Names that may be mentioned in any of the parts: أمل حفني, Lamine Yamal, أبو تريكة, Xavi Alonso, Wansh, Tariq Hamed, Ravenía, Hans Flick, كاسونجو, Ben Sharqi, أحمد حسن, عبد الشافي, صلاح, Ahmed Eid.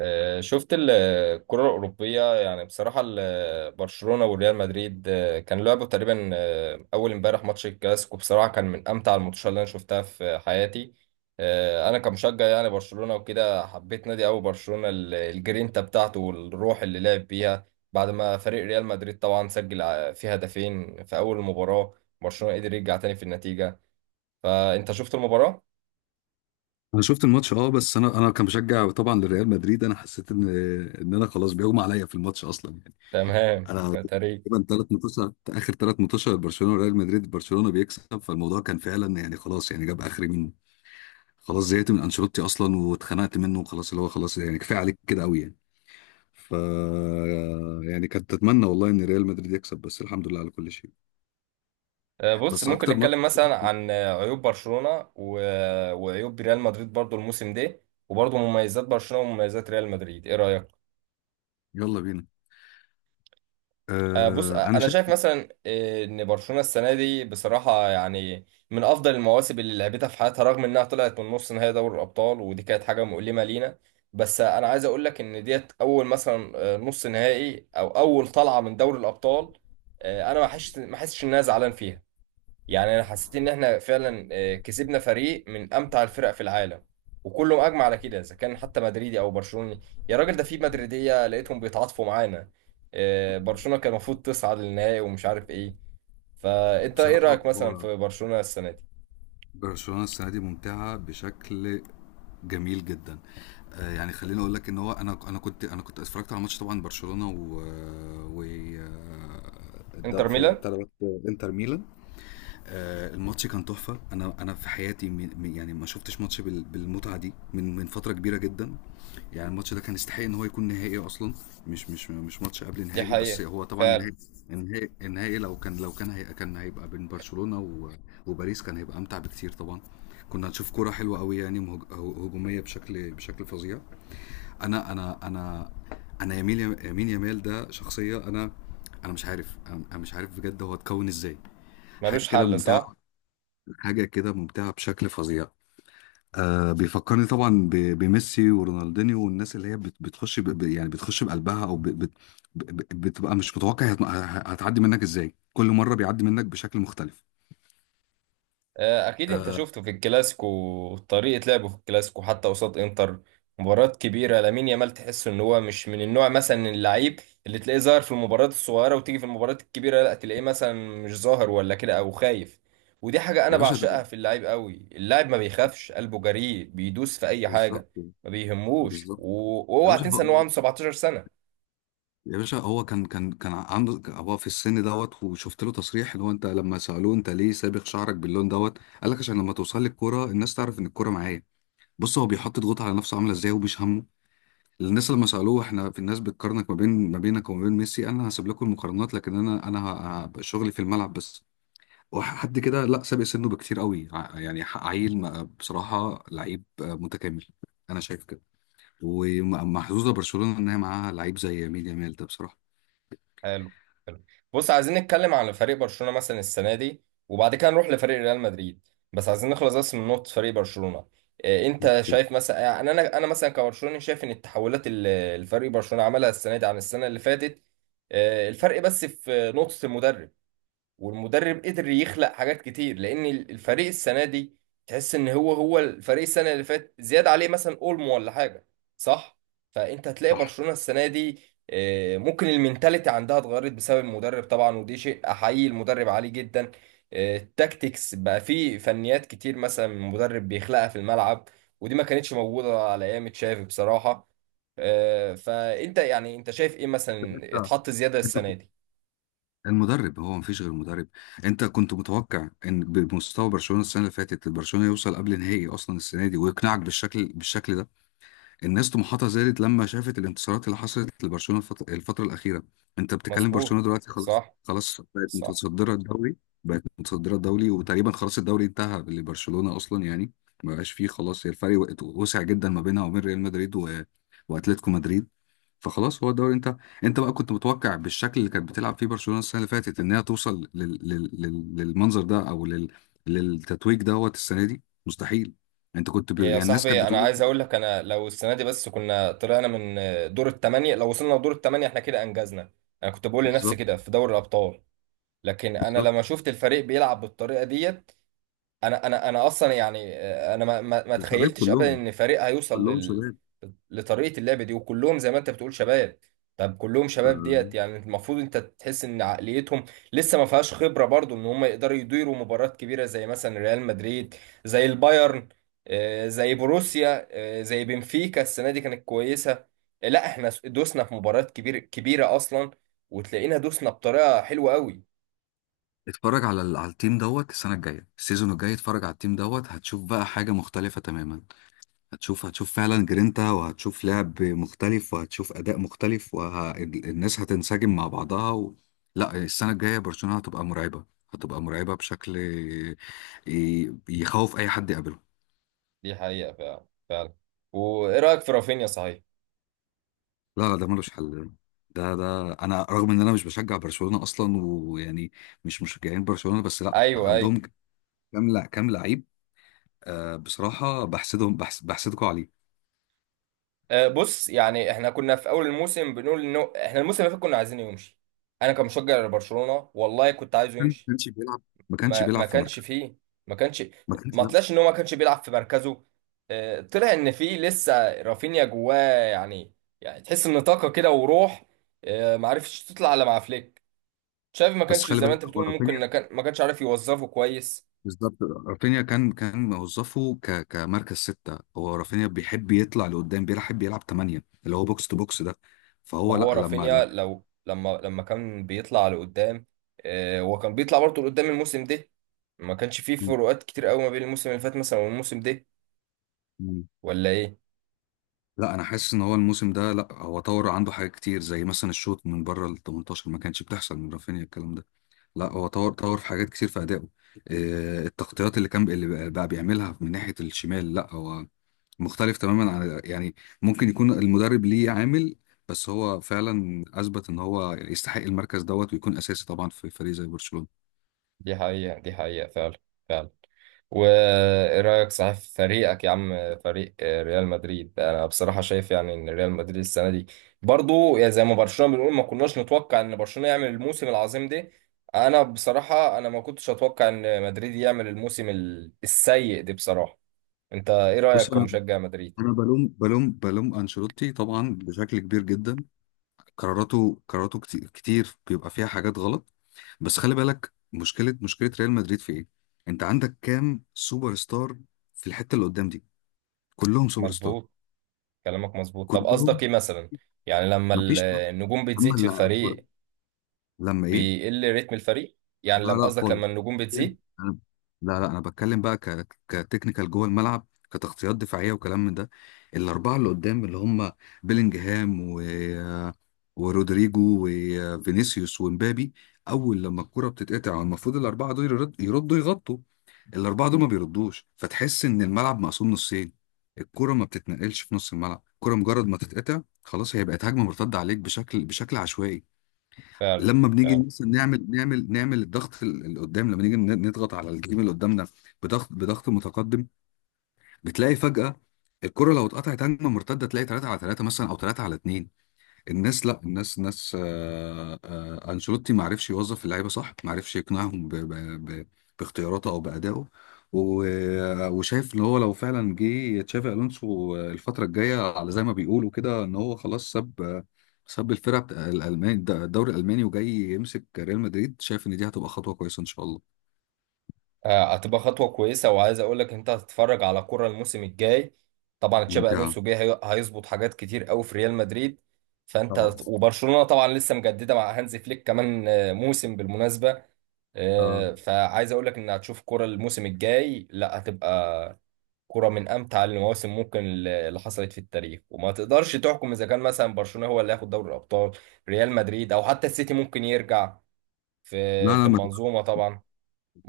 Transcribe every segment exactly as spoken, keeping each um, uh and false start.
آه، شفت ال- الكرة الأوروبية، يعني بصراحة ال- برشلونة وريال مدريد آه، كان لعبوا تقريبا آه، أول امبارح ماتش الكلاسيكو، بصراحة كان من أمتع الماتشات اللي أنا شفتها في حياتي. آه، أنا كمشجع يعني برشلونة وكده، حبيت نادي أوي برشلونة، ال- الجرينتا بتاعته والروح اللي لعب بيها بعد ما فريق ريال مدريد طبعا سجل ع- فيه هدفين في أول المباراة. برشلونة قدر يرجع تاني في النتيجة. فأنت شفت المباراة؟ انا شفت الماتش، اه بس انا انا كان بشجع طبعا لريال مدريد. انا حسيت ان ان انا خلاص بيغمى عليا في الماتش اصلا يعني. تمام. انا تاريخ. تقريبا ثلاث ماتشات اخر ثلاث ماتشات برشلونه وريال مدريد برشلونه بيكسب، فالموضوع كان فعلا، يعني خلاص، يعني جاب اخري منه. خلاص زهقت من انشيلوتي اصلا واتخنقت منه، وخلاص اللي هو خلاص يعني كفايه عليك كده قوي يعني. ف يعني كنت اتمنى والله ان ريال مدريد يكسب، بس الحمد لله على كل شيء. آه، بص، بس ممكن اكتر ماتش. نتكلم مثلا عن آه، عيوب برشلونة و... آه، وعيوب ريال مدريد برضو الموسم ده، وبرضو مميزات برشلونة ومميزات ريال مدريد. ايه رأيك؟ يلا بينا. آه، بص، آه، آه، انا انا شايف. شايف مثلا آه، ان برشلونة السنة دي بصراحة يعني من افضل المواسم اللي لعبتها في حياتها، رغم انها طلعت من نص نهائي دوري الابطال ودي كانت حاجة مؤلمة لينا. بس آه، انا عايز اقول لك ان ديت اول مثلا آه، نص نهائي او اول طلعة من دوري الابطال، آه، انا ما حسش ما حسش ان انا زعلان فيها. يعني انا حسيت ان احنا فعلا آه، كسبنا فريق من امتع الفرق في العالم، وكله اجمع على كده، اذا كان حتى مدريدي او برشلوني. يا راجل، ده في مدريديه لقيتهم بيتعاطفوا معانا. آه، برشلونه كان المفروض تصعد للنهائي، ومش عارف ايه. فانت ايه بصراحه، رايك مثلا هو في برشلونه السنه دي؟ برشلونه السنه دي ممتعه بشكل جميل جدا. آه، يعني خليني اقول لك ان هو انا انا كنت انا كنت اتفرجت على ماتش طبعا برشلونة و آه، و آه، الد- انتر في ميلان. بتاع دوت. انتر ميلان. آه، الماتش كان تحفة. أنا أنا في حياتي، من- من- يعني ما شفتش ماتش بال- بالمتعة دي من من فترة كبيرة جدا. يعني الماتش ده كان يستحق إن هو يكون نهائي أصلا، مش مش مش ماتش قبل دي نهائي، بس حقيقه، هو طبعا فعلا. النهائي. النهائي النهائي لو كان لو كان هي كان هيبقى بين برشلونة و- وباريس كان هيبقى أمتع بكتير طبعا. كنا هنشوف كرة حلوة قوي، يعني مهج- هو- هجومية بشكل بشكل فظيع. أنا أنا أنا. أنا يمين يمين يمال ده شخصية. أنا انا مش عارف، انا أنا مش عارف بجد هو اتكون ازاي. حاجه ملوش كده حل، صح. ممتعه حاجة كده ممتعة بشكل فظيع. آه بيفكرني طبعا ب- بميسي ورونالدينيو، والناس اللي هي بت- بتخش ب- ب- يعني بتخش بقلبها، او ب- بت- ب- بتبقى مش متوقع، هت- هتعدي منك ازاي. كل مرة بيعدي منك بشكل مختلف. آه، اكيد انت شفته في الكلاسيكو، طريقة لعبه في الكلاسيكو حتى قصاد انتر، مباريات كبيرة. لامين يامال تحس ان هو مش من النوع مثلا اللعيب اللي تلاقيه ظاهر في المباريات الصغيرة وتيجي في المباريات الكبيرة لا تلاقيه، مثلا مش ظاهر ولا كده او خايف. ودي حاجة انا يا باشا ده. بعشقها في اللعيب قوي، اللاعب ما بيخافش، قلبه جريء، بيدوس في اي حاجة، بالظبط، ما بيهموش. بالظبط. و- يا واوعى باشا تنسى ان هو هو عنده 17 سنة. يا باشا هو كان كان كان عنده هو في السن دوت، وشفت له تصريح اللي هو انت لما سألوه انت ليه سابغ شعرك باللون دوت؟ قال لك عشان لما توصل لي الكوره الناس تعرف ان الكوره معايا. بص، هو بيحط ضغوط على نفسه عامله ازاي، ومش همه. الناس لما سالوه احنا في الناس بتقارنك ما بين ما بينك وما بين ميسي، انا هسيب لكم المقارنات، لكن انا انا ه- ه- شغلي في الملعب بس. وحد كده، لا، سابق سنه بكتير قوي، ع- يعني ح- عيل، ما- بصراحه لعيب آه، متكامل. انا شايف كده. ومحظوظه برشلونه ان هي معاها لعيب زي مين يامال ده بصراحه. بص عايزين نتكلم على فريق برشلونة مثلا السنة دي، وبعد كده نروح لفريق ريال مدريد، بس عايزين نخلص بس من نقطة فريق برشلونة. إيه انت اوكي. شايف مثلا آه، يعني انا انا مثلا كبرشلوني شايف ان التحولات اللي الفريق برشلونة عملها السنة دي عن السنة اللي فاتت، إيه الفرق؟ بس في نقطة المدرب، والمدرب قدر يخلق حاجات كتير لان الفريق السنه دي تحس ان هو هو الفريق السنه اللي فات زياده عليه مثلا اولمو ولا حاجه، صح. فانت هتلاقي صح. برشلونه السنه دي آه، ممكن المينتاليتي عندها اتغيرت بسبب المدرب طبعا، ودي شيء احيي المدرب عليه جدا. آه، التاكتكس بقى فيه فنيات كتير مثلا المدرب بيخلقها في الملعب، ودي ما كانتش موجوده على ايام تشافي بصراحه. آه، فانت يعني، انت شايف ايه مثلا انت اتحط زياده انت السنه كنت- دي؟ المدرب، هو مفيش غير المدرب. انت كنت متوقع ان بمستوى برشلونه السنه اللي فاتت برشلونه يوصل قبل نهائي اصلا السنه دي، ويقنعك بالشكل بالشكل ده؟ الناس طموحاتها زادت لما شافت الانتصارات اللي حصلت لبرشلونه الفت- الفتره الاخيره. انت بتتكلم، مظبوط. برشلونه دلوقتي خلاص، صح، خلاص بقت صح. متصدره الدوري. بقت متصدره الدوري وتقريبا خلاص الدوري انتهى لبرشلونه اصلا يعني. ما بقاش فيه خلاص، هي الفرق وقت- وسع جدا ما بينها وبين ريال مدريد و... واتلتيكو مدريد. فخلاص هو الدوري. انت انت بقى كنت متوقع بالشكل اللي كانت بتلعب فيه برشلونه السنه اللي فاتت ان هي توصل لل... لل... لل... للمنظر ده او لل... للتتويج دوت السنه دي؟ مستحيل. انت كنت ب... إيه يا يعني الناس صاحبي، كانت انا بتقول. عايز اقول لك، انا لو السنه دي بس كنا طلعنا من دور الثمانيه، لو وصلنا لدور الثمانيه احنا كده انجزنا. انا كنت بقول لنفسي بالظبط، كده في دوري الابطال، لكن انا لما بالظبط. شفت الفريق بيلعب بالطريقه ديت، انا انا انا اصلا يعني آه، انا ما ما ما وشباب تخيلتش ابدا كلهم، ان فريق هيوصل كلهم لل... شباب. لطريقه اللعب دي، وكلهم زي ما انت بتقول شباب. طب كلهم ف... شباب ديت، يعني المفروض انت تحس ان عقليتهم لسه ما فيهاش خبره برضو، ان هم يقدروا يديروا مباريات كبيره زي مثلا ريال مدريد، زي البايرن، آه، زي بروسيا، آه، زي بنفيكا السنه دي كانت كويسه. آه، لا احنا دوسنا في مباريات كبير كبيره اصلا، وتلاقينا دوسنا بطريقه حلوه قوي. اتفرج على ال- على التيم دوت السنه الجايه، السيزون الجاي. اتفرج على التيم دوت هتشوف بقى حاجه مختلفه تماما. هتشوف هتشوف فعلا جرينتا، وهتشوف لعب مختلف، وهتشوف اداء مختلف، والناس هتنسجم مع بعضها و... لا، السنه الجايه برشلونه هتبقى مرعبه. هتبقى مرعبه بشكل ي- يخوف اي حد يقابله. دي حقيقه، فعلا فعلا. وايه رايك في رافينيا صحيح؟ لا لا، ده ملوش حل. ده ده انا رغم ان انا مش بشجع برشلونه اصلا ويعني، مش مشجعين برشلونه، بس لا، ايوه، ايوه. عندهم كام، لا كام لعيب. آه بصراحه بحسدهم، بحس بحسدكم عليه. أه بص، يعني احنا كنا في اول الموسم بنقول انه احنا الموسم اللي فات كنا عايزينه يمشي. انا كمشجع لبرشلونه والله كنت عايزه ما يمشي. كانش بيلعب، ما كانش ما بيلعب ما في مركز. كانش فيه، ما كانش. ما كانش، ما لا. طلعش ان هو ما كانش بيلعب في مركزه. أه طلع ان فيه لسه رافينيا جواه يعني يعني تحس ان طاقه كده وروح. أه ما عرفتش تطلع الا مع فليك. شافي ما بس كانش خلي زي ما بالك انت هو بتقول، ممكن ما رافينيا. كان ما كانش عارف يوظفه كويس. بالظبط. رافينيا كان كان موظفه ك... كمركز ستة. هو رافينيا بيحب يطلع لقدام، بيحب يلعب تمانية اللي هو بوكس تو بوكس ده. ما فهو لا، هو لما رافينيا، لما لو لما لما كان بيطلع لقدام، آه، هو كان بيطلع برضه لقدام الموسم ده. ما كانش فيه فروقات كتير قوي ما بين الموسم اللي فات مثلا والموسم ده، مم. ولا ايه؟ لا انا حاسس ان هو الموسم ده، لا، هو طور عنده حاجات كتير زي مثلا الشوط من بره ال تمنتاشر ما كانش بتحصل من رافينيا الكلام ده. لا هو طور، طور في حاجات كتير في ادائه. آه، التغطيات اللي كان، اللي بقى بقى بيعملها من ناحيه الشمال، لا هو مختلف تماما عن، يعني ممكن يكون المدرب ليه عامل. بس هو فعلا اثبت ان هو يستحق المركز دوت، ويكون اساسي طبعا في فريق زي برشلونه. دي حقيقة، دي حقيقة فعلا، فعلا. وايه رأيك صحيح في فريقك يا عم؟ فريق آه، ريال مدريد، انا بصراحة شايف يعني ان ريال مدريد السنة دي برضو يعني زي ما برشلونة، بنقول ما كناش نتوقع ان برشلونة يعمل الموسم العظيم ده. انا بصراحة انا ما كنتش اتوقع ان مدريد يعمل الموسم ال- السيء ده بصراحة. انت ايه رأيك بص، انا كمشجع مدريد؟ انا بلوم بلوم بلوم انشيلوتي طبعا بشكل كبير جدا. قراراته قراراته كتير، كتير بيبقى فيها حاجات غلط. بس خلي بالك، مشكله مشكله ريال مدريد في ايه. انت عندك كام سوبر ستار في الحته اللي قدام دي؟ كلهم سوبر ستار، مظبوط، كلامك مظبوط. طب كلهم. قصدك ايه مثلا، يعني لما ال- مفيش واحد. النجوم اما بتزيد في اللاعب الكرة، الفريق لما ايه؟ بيقل رتم الفريق؟ لا يعني لما، لا قصدك خالص. لما النجوم بتكلم- بتزيد. أنا- لا لا، انا بتكلم بقى ك... كتكنيكال جوه الملعب، كتغطيات دفاعيه وكلام من ده. الاربعه اللي قدام اللي هم بيلينجهام و... ورودريجو وفينيسيوس ومبابي. اول لما الكره بتتقطع، المفروض الاربعه دول يرد... يردوا يغطوا. الاربعه دول ما بيردوش، فتحس ان الملعب مقسوم نصين. الكره ما بتتنقلش في نص الملعب. الكره مجرد ما تتقطع خلاص، هي بقت هجمه مرتده عليك بشكل بشكل عشوائي. فعلا، لما بنيجي فعلا. مثلا نعمل نعمل نعمل الضغط ال- اللي قدام، لما نيجي ن- نضغط على الجيم اللي قدامنا. بضغط بضغط متقدم. بتلاقي فجأة الكرة لو اتقطعت هجمة مرتدة تلاقي تلاتة على ثلاثة مثلا، او ثلاثة على اتنين. الناس، لا، الناس ناس. آه، آه، انشيلوتي ما عرفش يوظف اللعيبه صح، ما عرفش يقنعهم ب- ب- ب- باختياراته او بادائه. و- وشايف ان هو لو فعلا جه تشافي الونسو الفتره الجايه، على زي ما بيقولوا كده ان هو خلاص ساب، ساب الفرقه بتاع الالماني، الدوري الالماني، وجاي يمسك ريال مدريد. شايف ان دي هتبقى خطوه كويسه ان شاء الله. آه، هتبقى خطوة كويسة، وعايز اقول لك انت هتتفرج على كرة الموسم الجاي. طبعا تشابي ممتعه. الونسو جاي، هي- هيظبط حاجات كتير قوي في ريال مدريد. فانت طبعا. هت- وبرشلونة طبعا لسه مجددة مع هانز فليك كمان آه، موسم بالمناسبة. اه. آه، فعايز اقول لك ان هتشوف كرة الموسم الجاي، لا هتبقى كرة من أمتع المواسم ممكن اللي حصلت في التاريخ. وما تقدرش تحكم إذا كان مثلا برشلونة هو اللي هياخد دوري الأبطال، ريال مدريد، أو حتى السيتي ممكن يرجع في لا في لا، ما تقدرش- المنظومة طبعا.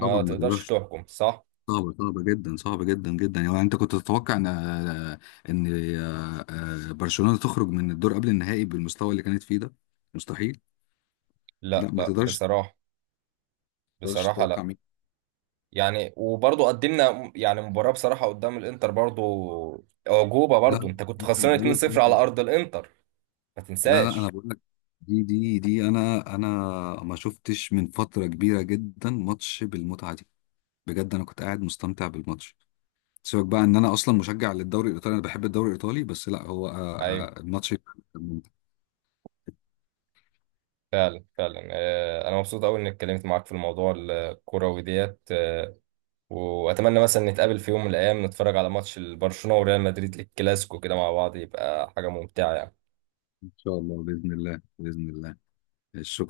طبعا ما تقدرش تقدرش. تحكم، صح؟ صعبة، صعبة جدا، صعبة جدا جدا. يعني انت كنت تتوقع ان ان آه، برشلونة تخرج من الدور قبل النهائي بالمستوى اللي كانت فيه ده؟ مستحيل. لا لا ما لا، تقدرش، ما بصراحة، تقدرش بصراحة تتوقع لا. مين. يعني وبرضه قدمنا يعني مباراة بصراحة قدام الإنتر، برضه أعجوبة. لا برضه أنت كنت انا خسران بقول لك. اتنين صفر انا على أرض الإنتر، ما لا لا انا تنساش. بقول لك، دي دي دي انا انا ما شفتش من فترة كبيرة جدا ماتش بالمتعة دي. بجد، انا كنت قاعد مستمتع بالماتش. سيبك بقى ان انا اصلا مشجع للدوري الايطالي، انا بحب الدوري الايطالي، بس لا هو، أيوه، آه، آه، الماتش ممتع. فعلا فعلا. آه، أنا مبسوط أوي إني اتكلمت معاك في الموضوع الكروي ديت. آه، واتمنى مثلا نتقابل في يوم من الايام، نتفرج على ماتش البرشلونه وريال مدريد الكلاسيكو كده مع بعض، يبقى حاجه ممتعه يعني. ان شاء الله، باذن الله، باذن الله شكرا.